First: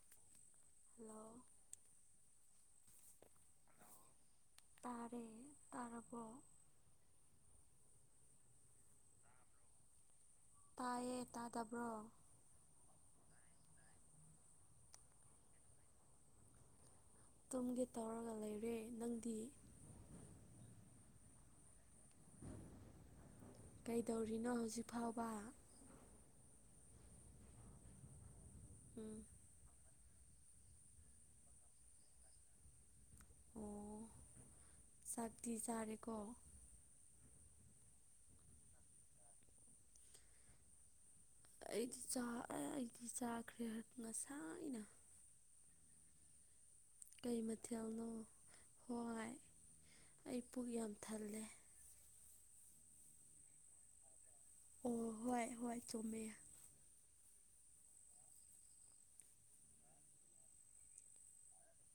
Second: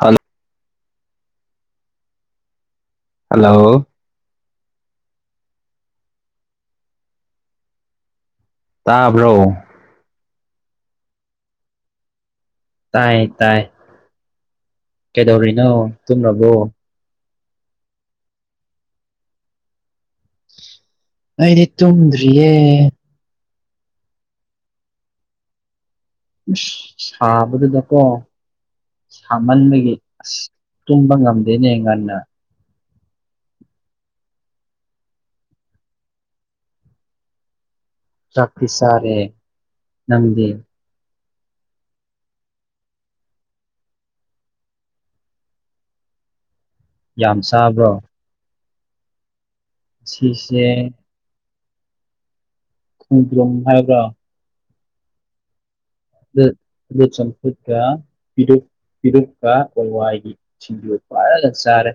ꯍꯜ hello hello ꯇꯥꯔꯦ ꯇꯥꯔꯕꯣ ꯇꯥꯕ꯭ꯔꯣ ꯇꯥꯏꯌꯦ ꯇꯥꯗꯕ꯭ꯔꯣ ꯇꯥꯏꯌꯦ ꯇꯥꯏ ꯀꯩꯗꯧꯔꯤꯅꯣ ꯇꯨꯝꯔꯕꯣ ꯇꯨꯝꯒꯦ ꯇꯧꯔꯒ ꯂꯩꯔꯦ ꯅꯪꯗꯤ ꯑꯩꯗꯤ ꯇꯨꯝꯗꯔ꯭ꯤꯌꯦ ꯀꯩꯗꯧꯔꯤꯅꯣ ꯍꯧꯖꯤꯛꯐꯥꯎꯕ ꯏꯁ ꯁꯥꯕꯗꯨꯗꯀꯣ ꯎꯝ ꯁꯥ ꯃꯟꯕꯒꯤ ꯑꯁ ꯇꯨꯝꯕ ꯉꯝꯗꯦꯅꯦ ꯉꯟꯅ ꯑꯣ ꯆꯥꯛꯇꯤ ꯆꯥꯔꯦꯀꯣ ꯆꯥꯛ ꯇꯤ ꯆꯔꯦ ꯅꯥꯪꯗꯤ ꯑꯩꯗꯤ ꯆ ꯑꯩꯗꯤ ꯆꯥꯈ꯭ꯔꯦ ꯉꯥꯁꯥꯏꯅꯥ ꯌꯥꯝ ꯀꯩ ꯆꯥꯕ꯭ꯔꯣ ꯃꯊꯦꯜꯅꯣ ꯍꯏ ꯑꯩ ꯁꯤꯁꯦ ꯄꯨꯛ ꯌꯥꯝ ꯊꯜꯂꯦ ꯈꯣꯡꯗꯔꯨꯝ ꯍꯥꯏꯕꯔꯥ ꯑꯣ ꯍꯣꯏ ꯍꯣꯏ ꯆꯨꯨꯃꯦ ꯑꯗꯨ ꯑꯗꯨ ꯆꯝꯐꯨꯠꯀ ꯄꯤꯔꯨꯛ ꯄꯤꯔꯨꯛꯀ ꯍꯋꯥꯏꯒꯤ ꯁꯤꯡꯖꯨ ꯐꯖꯅ ꯆꯥꯔꯦ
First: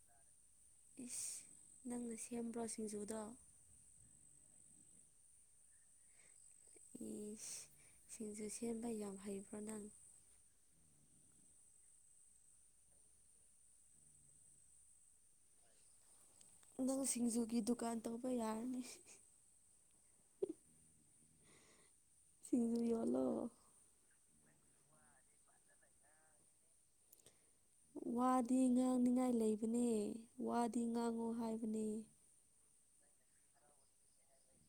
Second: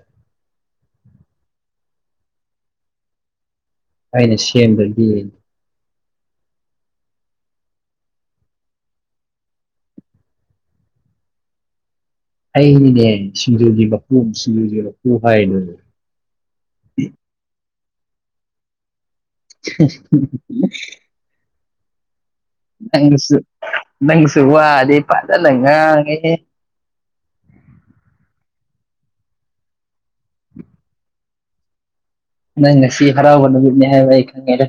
ꯏꯁ ꯅꯪꯅ ꯁꯦꯝꯕ꯭ꯔꯣ ꯁꯤꯡꯖꯨꯗꯣ ꯑꯩꯅ ꯁꯦꯝꯗꯔꯥꯗꯤ ꯏꯁ ꯁꯤꯡꯖꯨ ꯁꯦꯝꯕ ꯌꯥꯝ ꯍꯩꯕ꯭ꯔꯣ ꯅꯪ ꯑꯩꯅꯤꯅꯦ ꯁꯤꯡꯖꯨꯒꯤ ꯃꯄꯨ ꯁꯤꯡꯖꯨꯒꯤ ꯃꯄꯨ ꯍꯥꯏꯔꯤꯗꯣ ꯅꯪ ꯁꯤꯡꯖꯨꯒꯤ ꯗꯨꯀꯥꯟ ꯇꯧꯕ ꯌꯥꯔꯅꯤ [unintelligible] ꯁꯤꯡꯖꯨ ꯌꯣꯜꯂꯣ ꯅꯪꯒꯤꯁꯨ ꯅꯪꯒꯤꯁꯨ ꯋꯥꯗꯤ ꯐꯖꯅ ꯉꯥꯡꯉꯦꯍꯦ ꯋꯥꯗꯤ ꯉꯥꯡꯅꯤꯡꯉꯥꯏ ꯂꯩꯕꯅꯦ ꯋꯥꯗꯤ ꯉꯥꯡꯉꯣ ꯍꯥꯏꯕꯅꯦ ꯅꯪ ꯉꯁꯤ ꯍꯔꯥꯎꯕ ꯅꯨꯃꯤꯠꯅꯦ ꯍꯥꯢꯕ ꯑꯩ ꯈꯪꯉꯦꯗ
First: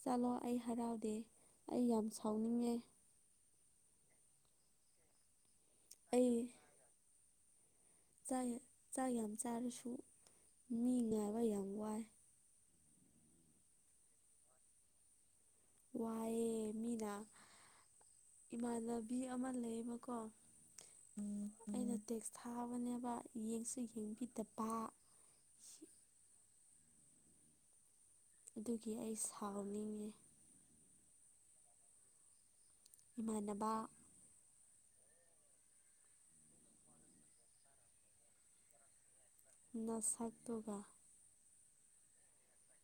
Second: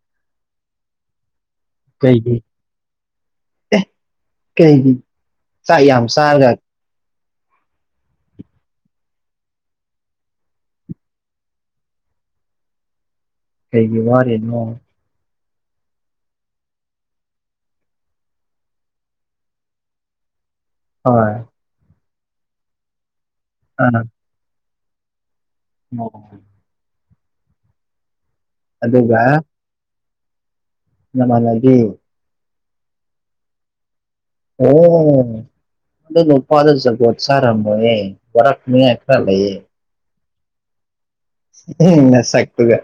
ꯆꯠꯂꯣ ꯑꯩ ꯍꯔꯥꯎꯗꯦ ꯑꯩ ꯌꯥꯝ ꯁꯥꯎꯅꯤꯡꯉꯦ ꯑꯦ ꯀꯩꯒꯤ ꯆꯥꯛ ꯌꯥꯝ ꯑꯩ ꯆꯥꯔꯒ ꯆꯥꯛ ꯆꯥꯛ ꯌꯥꯝ ꯆꯥꯔꯁꯨ ꯃꯤ ꯉꯥꯏꯕ ꯌꯥꯝ ꯋꯥꯏ ꯀꯩꯒꯤ ꯋꯥꯔꯤꯅꯣ ꯋꯥꯏꯌꯦ ꯃꯤꯅ ꯏꯃꯥꯟꯅꯕꯤ ꯑꯃ ꯂꯩꯌꯦꯕꯥꯀꯣ ꯍꯣꯏ ꯑꯩꯅ ꯇꯦꯛꯁ ꯊꯥꯕꯅꯦꯕ ꯌꯦꯡꯁꯨ ꯑꯥ ꯌꯦꯡꯕꯤꯗꯕ ꯑꯣ ꯑꯗꯨꯒꯤ ꯑꯩ ꯑꯗꯨꯒ ꯁꯥꯎꯅꯤꯡꯉꯦ ꯅꯃꯥꯟꯅꯕꯤ ꯏꯃꯥꯟꯅꯕ ꯑꯣ ꯑꯗꯨ ꯅꯨꯄꯥꯗꯣ ꯖꯨꯒꯣꯠ ꯆꯥꯔꯝꯃꯣꯢꯌꯦ ꯋꯥꯔꯛꯅꯤꯉꯥꯢ ꯈꯔ ꯂꯩꯌꯦ ꯅꯁꯛꯇꯨꯒ ꯎꯝ ꯅꯁꯛꯇꯨꯒ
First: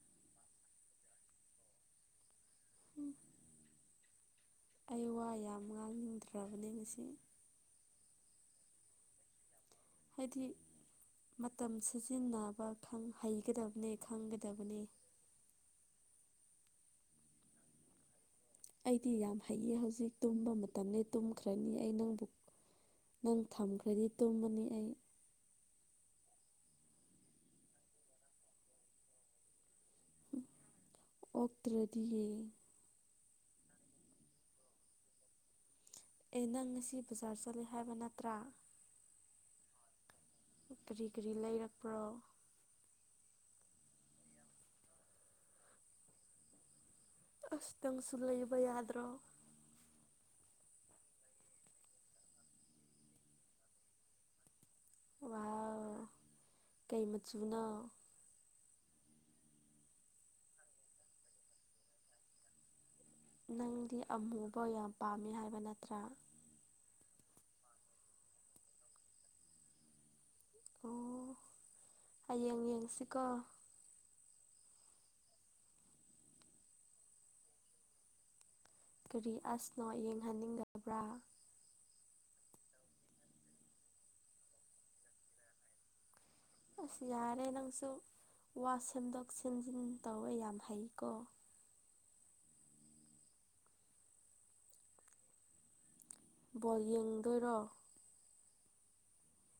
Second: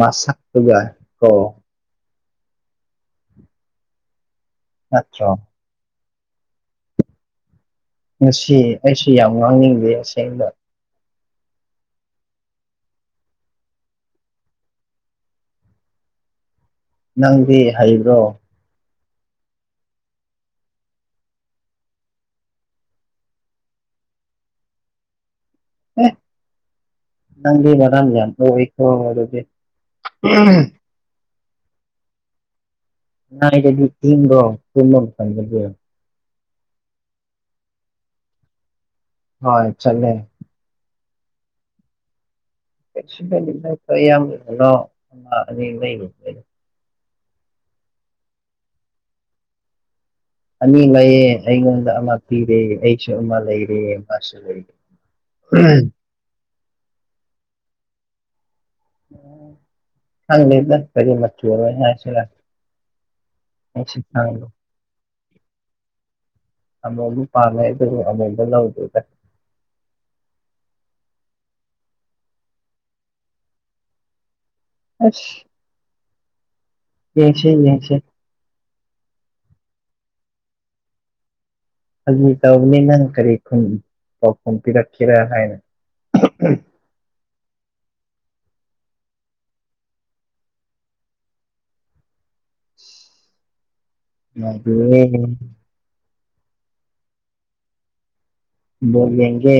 ꯃꯁꯛꯇꯨꯒ ꯀꯣ ꯑꯩ ꯋꯥ ꯅꯠꯇ꯭ꯔꯣ ꯌꯥꯝ ꯉꯥꯡꯅꯤꯡꯗ꯭ꯔꯕꯅꯦ ꯉꯁꯤ ꯉꯁꯤ ꯑꯩꯁꯨ ꯌꯥꯝ ꯉꯥꯡꯅꯤꯡꯗꯦ ꯍꯥꯏꯗꯤ ꯑꯁꯦꯡꯕ ꯃꯇꯝ ꯁꯤꯖꯤꯟꯅꯕ ꯈꯥꯪ ꯍꯩꯒꯗꯕꯅꯤ ꯈꯪꯒꯗꯕꯅꯦ ꯅꯪꯗꯤ ꯍꯩꯕ꯭ꯔꯣ ꯑꯩꯗꯤ ꯌꯥꯝ ꯍꯩꯌꯦ ꯍꯧꯖꯤꯛ ꯇꯨꯝꯕ ꯃꯇꯝꯅꯤ ꯇꯨꯝꯈ꯭ꯔꯅꯤ ꯑꯩ ꯅꯪꯕꯨ ꯅꯪ ꯊꯝꯈ꯭ꯔꯗꯤ ꯇꯨꯝꯃꯅꯤ ꯑꯩ ꯑꯦ ꯅꯪꯗꯤ ꯃꯔꯝ ꯌꯥꯝ ꯃꯣꯛꯏꯀꯣ ꯑꯗꯨꯗꯤ ꯑꯣꯛꯇ꯭ꯔꯗꯤ ꯉꯥꯢꯗꯗꯤ ꯏꯡꯕꯔꯣ ꯇꯨꯝꯕ ꯃꯇꯝꯗꯗꯤ ꯑꯦ ꯅꯪ ꯉꯁꯤ ꯕꯖꯥꯔ ꯆꯠꯂꯦ ꯍꯥꯏꯕ ꯅꯠꯇ꯭ꯔꯥ ꯍꯣꯏ ꯆꯠꯂꯦ ꯀꯔꯤ ꯀꯔꯤ ꯂꯩꯔꯛꯄ꯭ꯔꯣ ꯀꯩꯁꯨ [unintelligible] ꯑꯃ ꯑꯅꯤ ꯂꯩꯔꯨꯝꯅꯤ ꯑꯁ ꯅꯪꯁꯨ ꯂꯩꯕ ꯌꯥꯗ꯭ꯔꯣ ꯑꯅꯤ ꯂꯩꯌꯦ ꯑꯩꯉꯣꯟꯗ ꯑꯃ ꯄꯤꯔꯦ ꯑꯩꯁꯨ ꯑꯃ ꯂꯩꯔꯦ ꯃꯥꯁꯨ ꯂꯩꯔꯦ ꯋꯥꯎ ꯀꯩ ꯃꯆꯨꯅꯣ ꯈꯪꯗꯦꯗ ꯀꯔꯤ ꯃꯆꯨꯅꫭ ꯍꯥꯏꯁꯤꯔ ꯑꯩꯁꯨ ꯅꯪꯗꯤ ꯈꯪꯗꯦ ꯑꯃꯨꯕ ꯌꯥꯝ ꯄꯥꯝꯃꯤ ꯍꯥꯏꯕ ꯅꯠꯇ꯭ꯔꯥ ꯑꯃꯨꯕ ꯄꯥꯝꯃꯦ ꯑꯗꯨꯕꯨ ꯑꯃꯨꯕ ꯂꯧꯗꯦꯗ ꯑꯣ ꯍꯌꯦꯡ ꯌꯦꯡꯁꯤꯀꯣ ꯑꯁ ꯌꯦꯡꯁꯤ ꯌꯦꯡꯁꯤ ꯀꯔꯤ ꯑꯁꯅꯣ ꯌꯦꯡꯍꯟꯅꯤꯡꯗꯕ꯭ꯔꯥ ꯐꯒꯤ ꯇꯧꯕꯅꯤ ꯅꯪ ꯀꯔꯤ ꯈꯨꯝ ꯄꯥꯎꯈꯨꯝ ꯄꯤꯔꯛꯀꯦꯔꯥ ꯍꯥꯏꯅ ꯑꯁ ꯌꯥꯔꯦ ꯅꯪꯁꯨ ꯋꯥ ꯁꯦꯝꯗꯣꯛ ꯁꯦꯝꯖꯤꯟ ꯇꯧꯋꯦ ꯌꯥꯝ ꯍꯩꯀꯣ ꯌꯥꯗꯤꯌꯦ ꯕꯣꯜ ꯌꯦꯡꯗꯣꯏꯔꯣ ꯕꯣꯜ ꯌꯦꯡꯒꯦ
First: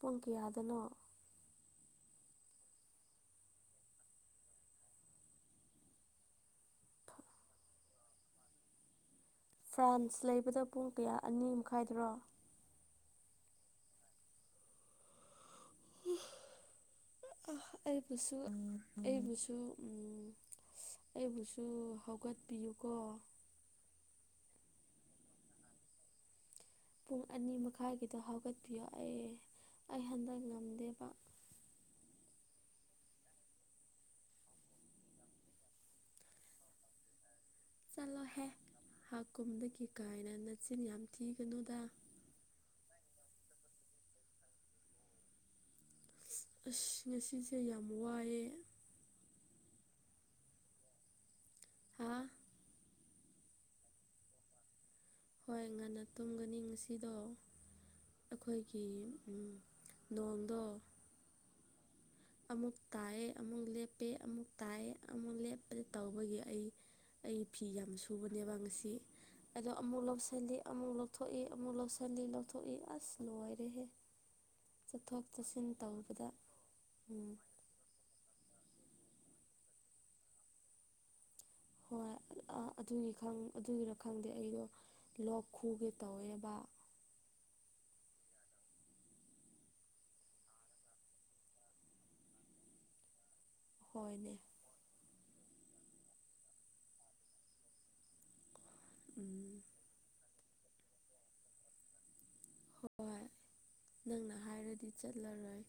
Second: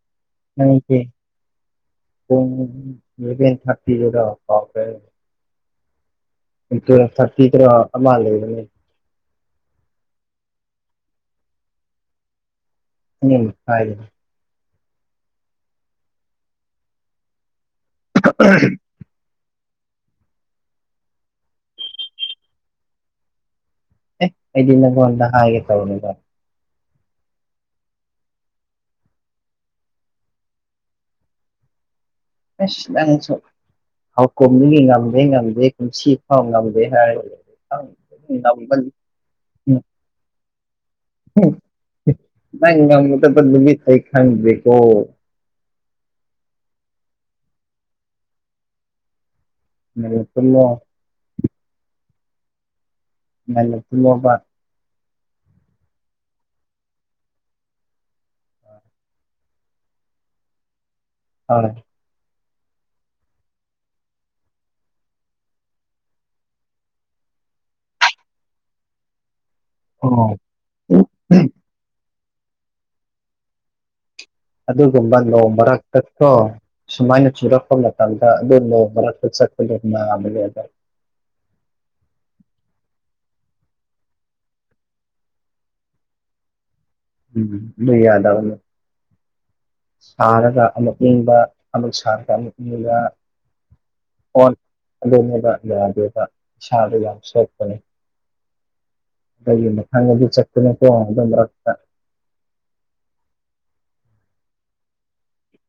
ꯄꯨꯡ ꯀꯌꯥ ꯈꯪꯗꯦ ꯄꯨꯡ ꯏꯂꯕꯦꯟꯊꯔꯇꯤꯒꯤꯗꫭ ꯀꯥꯎꯈ꯭ꯔꯦ ꯎꯝ ꯇꯨꯋꯦꯞꯊꯔꯇꯤꯗꯔꫭ ꯑꯃ ꯂꯩꯕꯅꯦ ꯐ꯭ꯔꯥꯟꯁ ꯂꯩꯕꯗꫭ ꯄꯨꯡ ꯀꯌꯥ ꯑꯅꯤꯃꯈꯥꯏꯗꯔꯣ ꯑꯅꯤꯃꯈꯥꯏꯗꯅꯤ ꯑꯩꯕꯨꯁꯨ ꯑꯩꯕꯨꯁꯨ ꯎꯝ ꯑꯩꯕꯨꯁꯨ ꯍꯧꯒꯠꯄꯤꯌꯨꯀꯣ ꯑꯦꯑꯩꯗꯤ ꯅꯉꫭꯟꯗ ꯍꯥꯏꯒꯦ ꯇꯧꯔꯒ ꯄꯨꯡ ꯑꯅꯤ ꯃꯈꯥꯏꯒꯤꯗꯣ ꯍꯧꯒꯠꯄꯤꯌꯣ ꯑꯦ ꯑꯩ ꯍꯟꯗꯛ ꯉꯝꯗꯦꯕ ꯑꯩꯁ ꯅꯪꯁꯨ ꯍꯥꯎ ꯀꯨꯝꯗꯒꯤ ꯉꯝꯗꯦ ꯉꯝꯗꯦ ꯀꯨꯝꯁꯤꯐꯥꯎ ꯉꯝꯗꯦ ꯍꯥꯏꯔꯒ ꯂꯩ ꯆꯠꯂꯣꯍꯦ ꯉꯝꯕ ꯍꯥꯥꯛ ꯀꯨꯝꯗꯒꯤ ꯀꯥꯏꯅ ꯅꯆꯤꯟ ꯌꯥꯝ ꯊꯤꯒꯅꯨꯗ ꯅꯪ ꯉꯝꯒꯗꯕ ꯅꯨꯃꯤꯠ ꯑꯩ ꯈꯪꯗ꯭ꯔꯦꯀꯣ ꯑꯁ ꯉꯁꯤꯁꯦ ꯌꯥꯝ ꯋꯥꯏꯌꯦ ꯉꯟꯅ ꯇꯨꯝꯃꫭ ꯍꯥꯥ ꯉꯟꯅ ꯇꯨꯝꯃꫭꯕ ꯍꯣꯏ ꯉꯟꯅ ꯇꯨꯝꯒꯅꯤ ꯉꯁꯤꯗꯣ ꯑꯩꯈꯣꯏꯒꯤ ꯎꯝ ꯅꯣꯡꯗꯣ ꯑꯥ ꯑꯃꯨꯛ ꯇꯥꯏꯌꯦ ꯑꯃꯨꯛ ꯂꯦꯞꯄꯦ ꯑꯃꯨꯛ ꯇꯥꯏꯌꯦ ꯑꯃꯨꯛ ꯂꯦꯞꯄ ꯇꯧꯕꯒꯤ ꯑꯩ ꯑꯩ ꯐꯤ ꯌꯥꯝ ꯁꯨꯕꯅꯦꯕ ꯉꯁꯤ ꯑꯗꯣ ꯑꯃꯨꯛ ꯑꯣ ꯂꯧꯁꯤꯜꯂꯤ ꯑꯃꯨꯛ ꯂꯧ ꯊꯣꯛꯏ ꯑꯃꯨꯛ ꯂꯧꯁꯜꯂꯤ ꯂꯧꯊꯣꯛꯏ ꯑꯁ ꯂꯣꯏꯔꯦꯍꯦ ꯑꯗꯨꯒꯨꯝꯕ ꯆꯠꯊꯣꯛ ꯅꯣꯡ ꯆꯠꯁꯤꯟ ꯇꯧꯕꯗ ꯃꯔꯛꯇꯠꯇꫭ ꯎꯝ ꯁꯨꯃꯥꯏꯅ ꯆꯨꯔꯛꯄ ꯃꯇꯝꯗ ꯑꯗꯨ ꯅꯣꯡ ꯃꯔꯛꯇ ꯆꯠꯄꯗꫭ ꯅꯥꯥꯕꯅꯦꯕ ꯍꯣꯏ ꯑꯗꯨꯒꯤ ꯈꯪ ꯑꯗꯨꯒꯤꯔ ꯈꯪꯗꯦ ꯑꯩꯗꯣ ꯂꯣꯛ ꯈꯨꯒꯦ ꯇꯧꯋꯦꯕ ꯎꯝ ꯑꯗꯨ ꯌꯥꯗꯕꯅꯦ ꯁꯥꯔꯒ ꯑꯃꯨꯛ ꯏꯪꯕ ꯑꯃꯨꯛ ꯁꯥꯔꯒ ꯑꯃꯨꯛ ꯏꯪꯕ ꯍꯣꯏꯅꯦ꯫ ꯐꯣꯟ ꯑꯗꯨꯅꯦꯕ ꯌꯥꯗꯦꯕ ꯏꯁꯥꯗꯨ ꯌꯥꯝ ꯁꯣꯛꯄꯅꯦ꯫ ꯎꯝ ꯑꯈꯣꯏꯒꯤ ꯃꯊꯪꯗꯗꯤ ꯆꯠꯀꯅꯨꯀꯣ ꯑꯗꯨ ꯃꯔꯛꯇ꯫ ꯍꯣꯏ ꯅꯪꯅ ꯍꯥꯏꯔꯗꯤ ꯆꯠꯂꯔꯣꯏ꯫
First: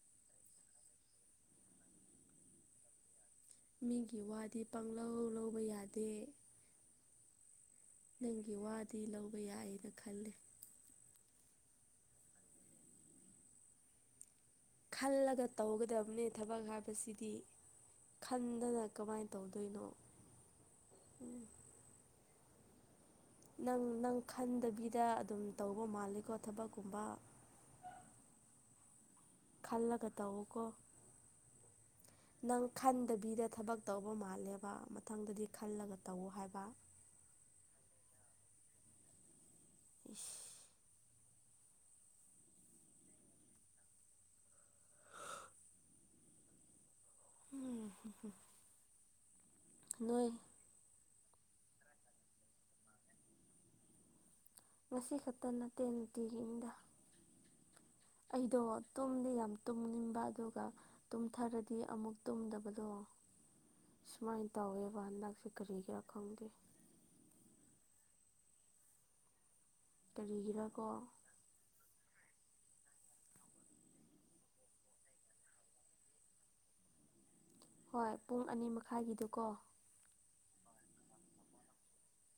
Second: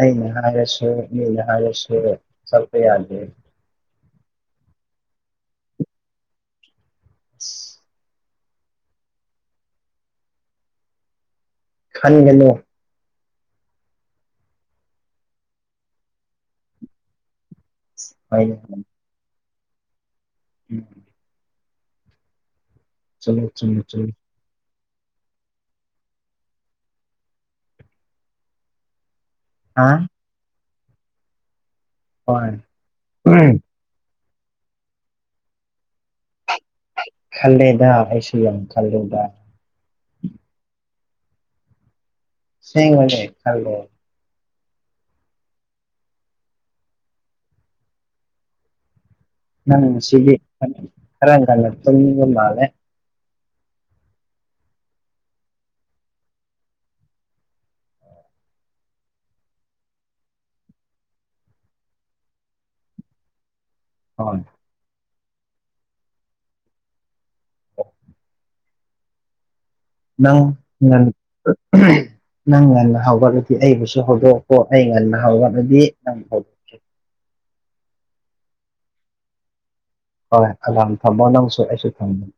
ꯑꯩꯅ ꯍꯥꯏꯔꯁꯨ ꯃꯤꯅ ꯍꯥꯏꯔꯁꯨ ꯆꯠꯄ ꯌꯥꯗꯦ꯫ ꯃꯤꯒꯤ ꯋꯥꯗꯤ ꯄꯥꯡꯂꯧ ꯂꯧꯕ ꯌꯥꯗꯦ꯫ ꯏꯁ꯫ ꯅꯪꯒꯤ ꯋꯥꯗꯤ ꯂꯧꯕ ꯌꯥꯏꯌꯦꯅ ꯈꯜꯂꯦ꯫ ꯈꯟꯒꯅꯨ꯫ ꯈꯜꯂꯒ ꯇꯧꯒꯗꯕꯅꯦ ꯊꯕꯛ ꯍꯥꯏꯕꯁꯤꯗꯤ ꯍꯥꯏꯅ ꯈꯟꯗꯅ ꯀꯃꯥꯏꯅ ꯇꯧꯗꯣꯏꯅꯣ꯫ ꯎꯝ꯫ ꯆꯨꯝꯃꯤ ꯆꯨꯝꯃꯤ ꯅꯪ ꯆꯨꯝꯃꯤ ꯅꯪ ꯈꯟꯗꯕꯤꯗ ꯑꯗꯨꯝ ꯇꯧꯕ ꯃꯥꯜꯂꯦꯀꯣ ꯊꯕꯛꯀꯨꯝꯕ꯫ ꯍꯥ ꯈꯜꯂꯒ ꯇꯧꯋꯣꯀꯣ ꯍꯣꯏ ꯅꯪ ꯈꯟꯗꯕꯤꯗ ꯊꯕꯛ ꯇꯧꯕ ꯃꯥꯜꯂꯦꯕ ꯃꯊꯪꯗꯗꯤ ꯈꯜꯂꯒ ꯇꯧꯋꯣ ꯍꯥꯏꯕ꯫ ꯈꯜꯂꯦꯗ ꯑꯩꯁꯨ ꯌꯥꯝ ꯈꯜꯂꯦꯗ꯫ ꯏꯁ꯫ ꯑꯁꯦꯡꯕꯅꯦ ꯈꯜꯂꯦ꯫ [unintelligible] ꯎꯝ ꯍꯨꯝꯍꯨꯝ꯫ ꯅꯪ ꯉꯁꯤꯒꯤ ꯈꯔ ꯉꯥꯜꯅ ꯇꯨꯝꯅꯤꯡꯕ ꯃꯥꯜꯂꯦ꯫ ꯉꯁꯤ ꯈꯛꯇ ꯅꯠꯇꯦ ꯅꯨꯡꯇꯤꯒꯤꯅꯤꯗ꯫ ꯑꯩꯗꯣ ꯇꯨꯝꯗꯤ ꯌꯥꯝ ꯇꯨꯝꯅꯤꯡꯕ ꯑꯗꯨꯒ ꯇꯨꯝꯊꯔꯗꯤ ꯑꯃꯨꯛ ꯇꯨꯝꯗꯕꯗꯣ꯫ [inaudible] ꯁꯨꯃꯥꯏꯅ ꯇꯧꯋꯦꯕ ꯍꯟꯗꯛꯁꯦ ꯀꯔꯤꯒꯤꯔ ꯈꯪꯗꯦ꯫ ꯅꯪ ꯀꯔꯤꯒꯤꯔꯀꯣ ꯅꯪ ꯎꯝꯍ꯫ ꯅꯪ ꯉꯟꯅ ꯍꯧꯒꯠꯂꯗꯤ ꯑꯩꯕꯨꯁꯨ ꯍꯧꯗꯣꯛꯀꯣ ꯑꯩ ꯉꯟꯅ ꯍꯧꯒꯠꯂꯗꯤ ꯅꯪꯕꯨ ꯍꯧꯗꯣ꯫ ꯍꯣꯏ ꯄꯨꯡ ꯑꯅꯤ ꯃꯈꯥꯏꯒꯤꯗꯨꯀꯣ꯫ ꯍꯣꯏ ꯑꯦꯂꯝ ꯊꯝꯃꯣ ꯅꯪꯁꯨ ꯑꯩꯁꯨ ꯊꯝꯅꯤ꯫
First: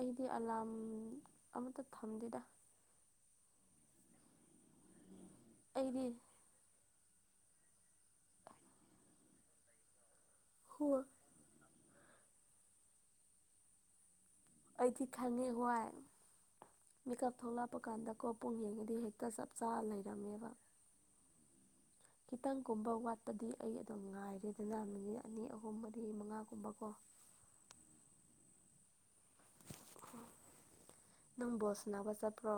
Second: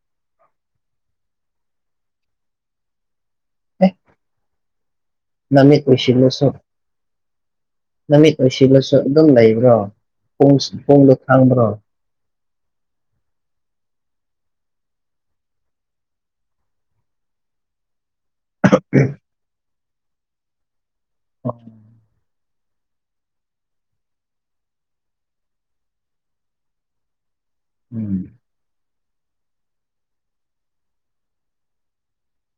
ꯑꯩꯗꯤ ꯑꯦꯂꯥꯝ ꯑꯃꯇ ꯊꯝꯗꯦꯗ꯫ ꯑꯦ ꯅꯃꯤꯠ ꯑꯩꯗꯤ ꯎꯏꯁꯤꯜꯂꯥꯁꯨ ꯅꯨꯃꯤꯠ ꯎꯏꯁꯤꯂꯥꯁꯨ ꯑꯗꯨꯝ ꯂꯩꯕ꯭ꯔꯣ ꯄꯨꯡ ꯍꯣꯏ ꯄꯣꯡꯗꯣ ꯈꯪꯕ꯭ꯔꯣ? ꯑꯩꯗꯤ ꯈꯪꯉꯦ ꯍꯣꯏ ꯃꯤꯀꯞ ꯊꯣꯛꯂꯛꯄ ꯀꯥꯟꯗꯀꯣ ꯄꯨꯡ ꯌꯦꯡꯉꯗꯤ ꯍꯦꯛꯇ ꯆꯞ ꯆꯥ ꯂꯩꯔꯝꯃꯦꯕ꯫ ꯎꯝ꯫ ꯈꯤꯇꯪꯒꯨꯝꯕ ꯋꯥꯠꯄꯗꯤ ꯑꯩ ꯑꯗꯨꯝ ꯉꯥꯏꯔꯦꯗꯅ ꯃꯤꯅꯤꯠ ꯑꯅꯤ ꯑꯍꯨꯝ ꯃꯔꯤ ꯃꯉꯥꯒꯨꯝꯕꯀꯣ꯫ ꯎꯝ꯫ ꯅꯪ ꯕꯣꯜ ꯁꯅꯥꯕ ꯆꯠꯄ꯭ꯔꯣ?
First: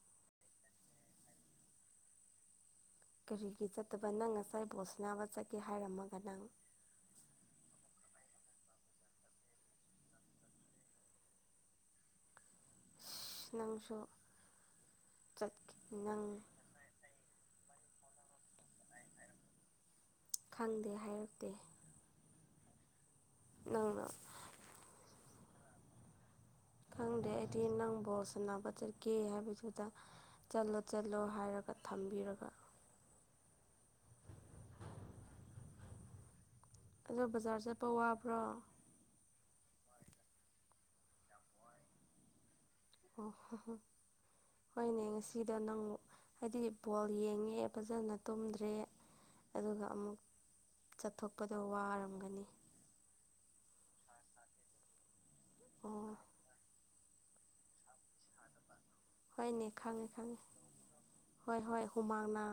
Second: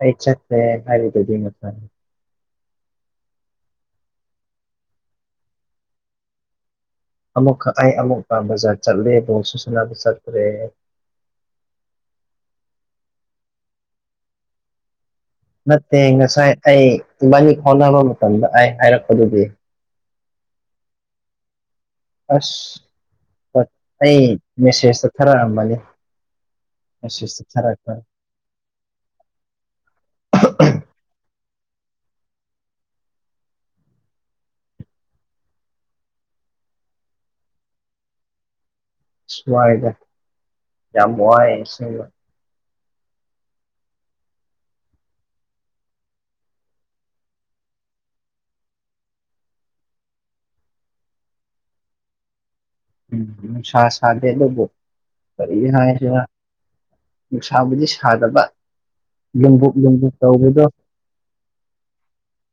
ꯑꯩ ꯆꯠꯇꯦ ꯍꯥꯏꯔꯒꯗꯤ ꯃꯇꯝ꯫ ꯀꯔꯤꯒꯤ ꯆꯠꯇꯕ ꯅꯪ ꯉꯁꯥꯏ ꯕꯣꯜ ꯁꯥꯅꯥꯕ ꯆꯠꯀꯦ ꯍꯥꯏꯔꯝꯃꯒ ꯅꯪ꯫ ꯑꯃꯨꯛꯈ ꯑꯩ ꯑꯃꯨꯛꯀ ꯕꯖꯥꯔ ꯆꯠꯂꯦ ꯕꯣꯜꯁꯨ ꯁꯅꯥꯕ ꯆꯠꯇ꯭ꯔꯦ꯫ ꯅꯪꯁꯨ꯫ ꯆꯠꯈꯤ ꯅꯠꯇꯦ ꯅꯪ ꯉꯁꯥꯏ ꯑꯩ ꯏꯕꯥꯅꯤ ꯈꯥꯎꯅꯕ ꯃꯇꯝꯗ ꯑꯩ ꯍꯥꯏꯔꯛꯄꯗꯨꯗꯤ꯫ ꯈꯪꯗꯦ ꯍꯥꯏꯔꯛꯇꯦ꯫ ꯑꯁ ꯅꯪꯅ ꯑꯩ ꯃꯦꯁꯦꯁꯇ ꯈꯔꯑꯃꯅꯦ ꯈꯪꯗꯦ ꯑꯩꯗꯤ ꯅꯪ ꯕꯣꯜ ꯁꯥꯟꯅꯕ ꯆꯠ ꯀꯦ ꯍꯥꯏꯕꯗꯨꯗ ꯆꯠꯂꯣ ꯆꯠꯂꯣ ꯍꯥꯏꯔꯒ ꯊꯝꯕꯤꯔꯒ [inaudible] ꯑꯗꯣ ꯕꯖꯥꯔ ꯆꯠꯄ ꯋꯥꯕ꯭ꯔꯣ? ꯋꯥꯏꯗ ꯌꯥꯝ ꯋꯥꯏ ꯑꯁꯦꯡꯕ ꯑꯣ ꯍꯣ ꯍꯣ ꯍꯣꯏꯅꯦ ꯉꯁꯤꯗꯣ ꯅꯪ ꯍꯥꯏꯗꯤ ꯕꯣꯜ ꯌꯦꯡꯉꯦ ꯐꯖꯅ ꯇꯨꯝꯗ꯭ꯔꯦ ꯑꯗꯨꯒ ꯑꯃꯨꯛ ꯆꯠꯊꯣꯛꯄꯗ ꯋꯥꯔꯝꯒꯅꯤ ꯎꯝ ꯅꯨꯡ ꯁꯥ ꯁꯥꯗꯦ ꯑꯗꯨꯕꯨ ꯀꯔꯤ ꯑꯣ ꯍꯥꯏꯁꯤꯔ ꯅꯨꯡꯁꯥꯕꯨꯗꯤ ꯁꯥꯗꯕ ꯍꯣꯏꯅꯦ ꯂꯨꯝꯕꯨꯛ ꯈꯪꯉꯦ ꯂꯨꯝꯕꯨꯛ ꯈꯪꯉꯦ ꯇꯧꯕꯗꯣ ꯍꯣꯏ ꯍꯣꯏ ꯍꯨꯃꯥꯡꯅ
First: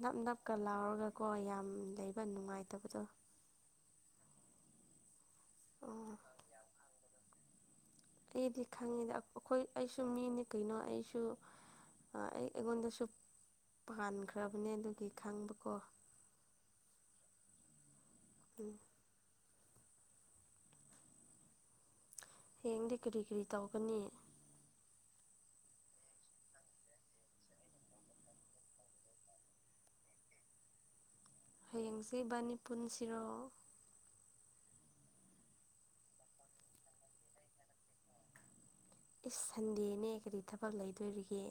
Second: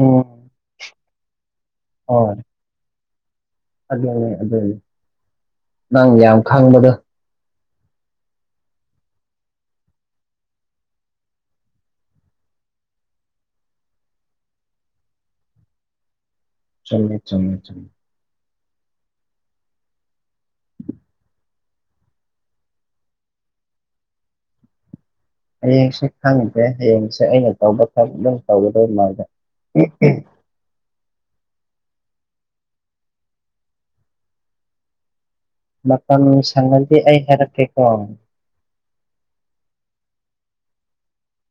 ꯅꯞ ꯅꯞ ꯀ ꯂꯥꯎꯔꯒꯀꯣ ꯌꯥꯝ ꯂꯩꯕ ꯅꯨꯡꯉꯥꯏꯇꯕꯗꯣ ꯑꯗꯨꯅꯦ ꯑꯗꯨꯅꯦ ꯅꯪ ꯑꯣ ꯌꯥꯝ ꯈꯪꯕꯗꯣ ꯑꯩꯗꯤ ꯈꯪꯉꯦꯗ ꯑꯩꯈꯣꯏ ꯑꯩꯁꯨ ꯃꯤꯅꯤ ꯀꯩꯅꯣ ꯑꯩꯁꯨ ꯑ ꯑꯩ ꯑꯩꯉꯣꯟꯗꯁꯨ ꯄꯥꯟꯈ꯭ꯔꯕꯅꯦ ꯑꯗꯨꯒꯤ ꯈꯪꯕꯀꯣ ꯆꯨꯝꯃꯦ ꯆꯨꯝꯃꯦ ꯆꯨꯝꯃꯦ ꯎꯝ ꯍꯌꯦꯡꯗꯤ ꯀꯔꯤ ꯀꯔꯤ ꯇꯧꯒꯅꯤ? ꯍꯌꯦꯡꯁꯦ ꯈꯪꯗ꯭ꯔꯦ ꯍꯌꯦꯡꯁꯦ ꯑꯩꯅ ꯇꯧꯕ ꯈꯛ ꯑꯗꯨꯝ ꯇꯧꯒꯗꯧ ꯃꯥꯜꯂꯦ ꯍꯌꯦꯡꯁꯦ ꯏꯕꯥꯅꯤ ꯄꯨꯟꯁꯤꯔꯣ ꯃꯇꯝ ꯁꯪꯉꯗꯤ ꯑꯩ ꯍꯥꯏꯔꯛꯀꯦꯀꯣ ꯏꯁ ꯁꯟꯗꯦꯅꯦ ꯀꯔꯤ ꯊꯕꯛ ꯂꯩꯗꯣꯔꯤꯒꯦ꯫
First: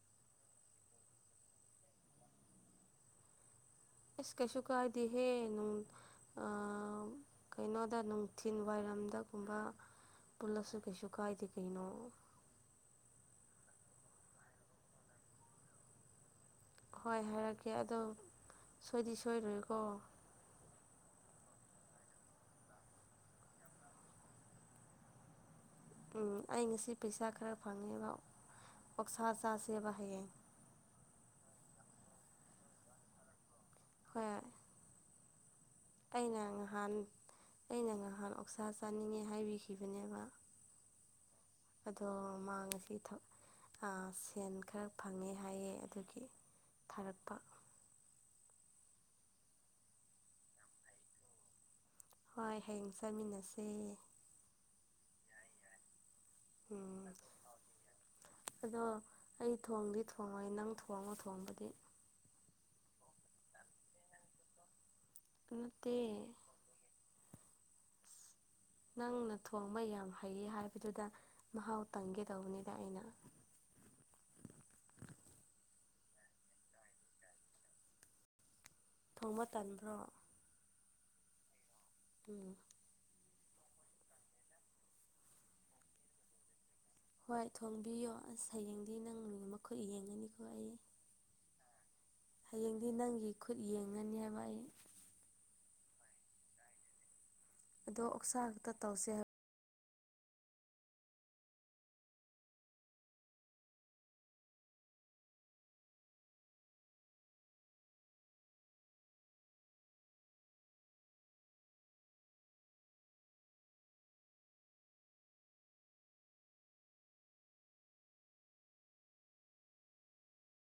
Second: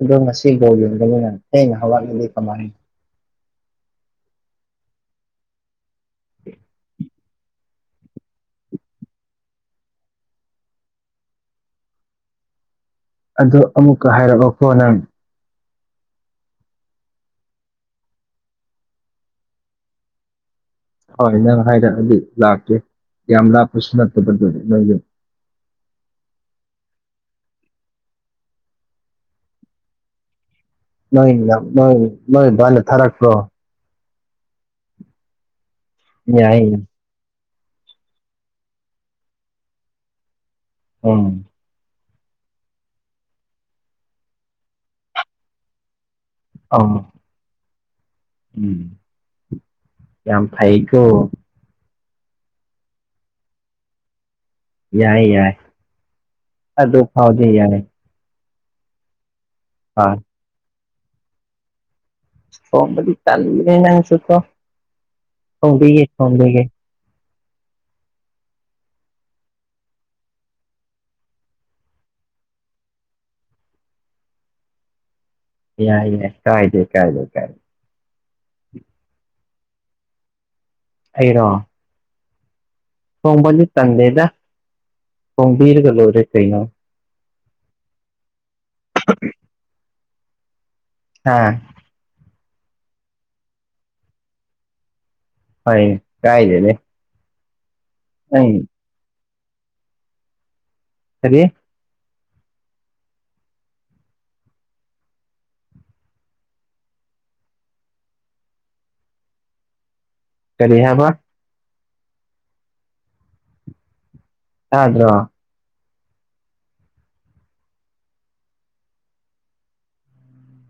ꯑꯗꯣ ꯉꯁꯤ ꯕꯣꯜ ꯌꯣꯟꯕꯅꯤꯅꯥ ꯊꯦꯡꯅ ꯍꯋꯥꯠꯂꯗꯤ ꯀꯃꯥꯏꯅ ꯏꯁ ꯀꯩꯁꯨ ꯀꯥꯏꯗꯦ ꯍꯦ ꯅꯨꯡ ꯑꯥꯝ ꯀꯩꯅꯣꯗ ꯅꯨꯡꯊꯤꯜ ꯋꯥꯏꯔꯝꯗꯒꯨꯝꯕ ꯄꯨꯜꯂꯁꯨ ꯀꯩꯁꯨ ꯀꯥꯏꯗꯦ ꯀꯩꯅꯣ ꯑꯗꯣ ꯑꯃꯨꯛꯀ ꯍꯥꯏꯔꯛꯑꯣꯀꯣ ꯅꯪ꯫ ꯍꯣꯏ ꯍꯥꯏꯔꯛꯀꯦ ꯑꯗꯣ ꯁꯣꯏꯗꯤ ꯁꯣꯏꯔꯣꯏꯀꯣ꯫ ꯍꯣꯏ ꯅꯪ ꯍꯥꯏꯔꯛꯑꯗꯤ ꯂꯥꯛꯀꯦ ꯌꯥꯝ ꯂꯥꯞꯄꯁꯨ ꯅꯠꯇꯕꯗ ꯅꯣꯏ ꯌꯨꯝ꯫ ꯎꯝ ꯑꯩ ꯉꯁꯤ ꯄꯩꯁꯥ ꯈꯔ ꯐꯪꯉꯦꯕ ꯑꯣꯛꯁꯥ ꯆꯥꯁꯦꯕ ꯍꯌꯦꯡ꯫ ꯅꯣꯏ ꯅꯣꯏ ꯅꯣꯏ ꯕꯥꯅ ꯊꯥꯔꯛꯄ꯭ꯔꯣ ꯍꯣꯏ ꯑꯩꯅ ꯌꯥꯏ ꯉꯍꯥꯟ ꯑꯩꯅ ꯉꯍꯥꯟ ꯑꯣꯛꯁꯥ ꯆꯥꯅꯤꯡꯉꯦ ꯍꯥꯏꯕꯤꯈꯤꯕꯅꯦꯕ꯫ ꯎꯝ ꯑꯗꯣ ꯃꯥ ꯉꯁꯤ ꯊ ꯑ ꯁꯦꯟ ꯈꯔ ꯐꯪꯉꯦ ꯍꯥꯏꯌꯦ ꯑꯗꯨꯒꯤ꯫ ꯑ ꯊꯥꯔꯛꯄ ꯎꯝ ꯌꯥꯝ ꯐꯩꯀꯣ꯫ ꯍꯣꯏ ꯍꯌꯦꯡ ꯆꯃꯤꯟꯅꯁꯦ꯫ ꯌꯥꯏ ꯌꯥꯏ ꯎꯝ ꯑꯗꯨ ꯐꯥꯎꯗꯤ ꯌꯥꯏ꯫ ꯑꯗꯣ ꯑꯩ ꯊꯣꯡꯗꯤ ꯑꯥ ꯊꯣꯡꯉꯣꯏ ꯅꯪ ꯊꯣꯡꯉꯣ ꯊꯣꯡꯕꯗꯤ ꯊꯣꯡꯕꯗꯤ ꯇꯜꯂꯦꯍꯦ ꯅꯪꯁꯨꯀꯣ ꯅꯠꯇꯦ ꯊꯣꯡꯕꯤꯒꯦ ꯊꯣꯡꯕꯤꯒꯦ꯫ ꯅꯪꯅ ꯊꯣꯡꯕ ꯌꯥꯝ ꯍꯩꯌꯦ ꯍꯥꯏꯕꯗꯨꯗ ꯃꯍꯥꯎ ꯇꯪꯒꯦ ꯇꯧꯕꯅꯤꯗ ꯑꯩꯅ꯫ ꯌꯥꯏ ꯌꯥꯏ ꯀꯥꯏꯗꯦ ꯀꯥꯏꯗꯦ ꯀꯥꯏꯗꯦ ꯊꯣꯡꯕ ꯇꯟꯕ꯭ꯔꯣ꯫ ꯑꯩꯔꯣ꯫ ꯎꯝ꯫ ꯊꯣꯡꯕꯗꯤ ꯇꯟꯗꯦꯗ ꯊꯣꯡꯕꯤꯔꯒ ꯂꯣꯏꯔꯦ ꯀꯩꯅꯣ꯫ ꯍꯣꯏ ꯊꯣꯡꯕꯤꯌꯣ ꯑꯁ ꯍꯌꯦꯡꯗꯤ ꯅꯪ ꯃꯈꯨꯠ ꯌꯦꯡꯉꯅꯤꯀꯣ ꯑꯩ꯫ ꯑꯥ꯫ ꯍꯌꯦꯡꯗꯤ ꯅꯪꯒꯤ ꯈꯨꯠ ꯌꯦꯡꯉꯥꯅꯤ ꯍꯥꯏꯕ ꯑꯩ꯫ ꯍꯣꯏ ꯀꯥꯏꯗꯦꯅꯦ꯫ ꯑꯗꯣ ꯑꯣꯛꯁꯥ ꯅꯪ ꯈꯛꯇ ꯇꯧꯁꯦ ꯍꯥꯏ꯫ ꯀꯔꯤ꯫ ꯀꯔꯤ ꯍꯥꯏꯕ꯫ ꯇꯗ꯭ꯔꯣ꯫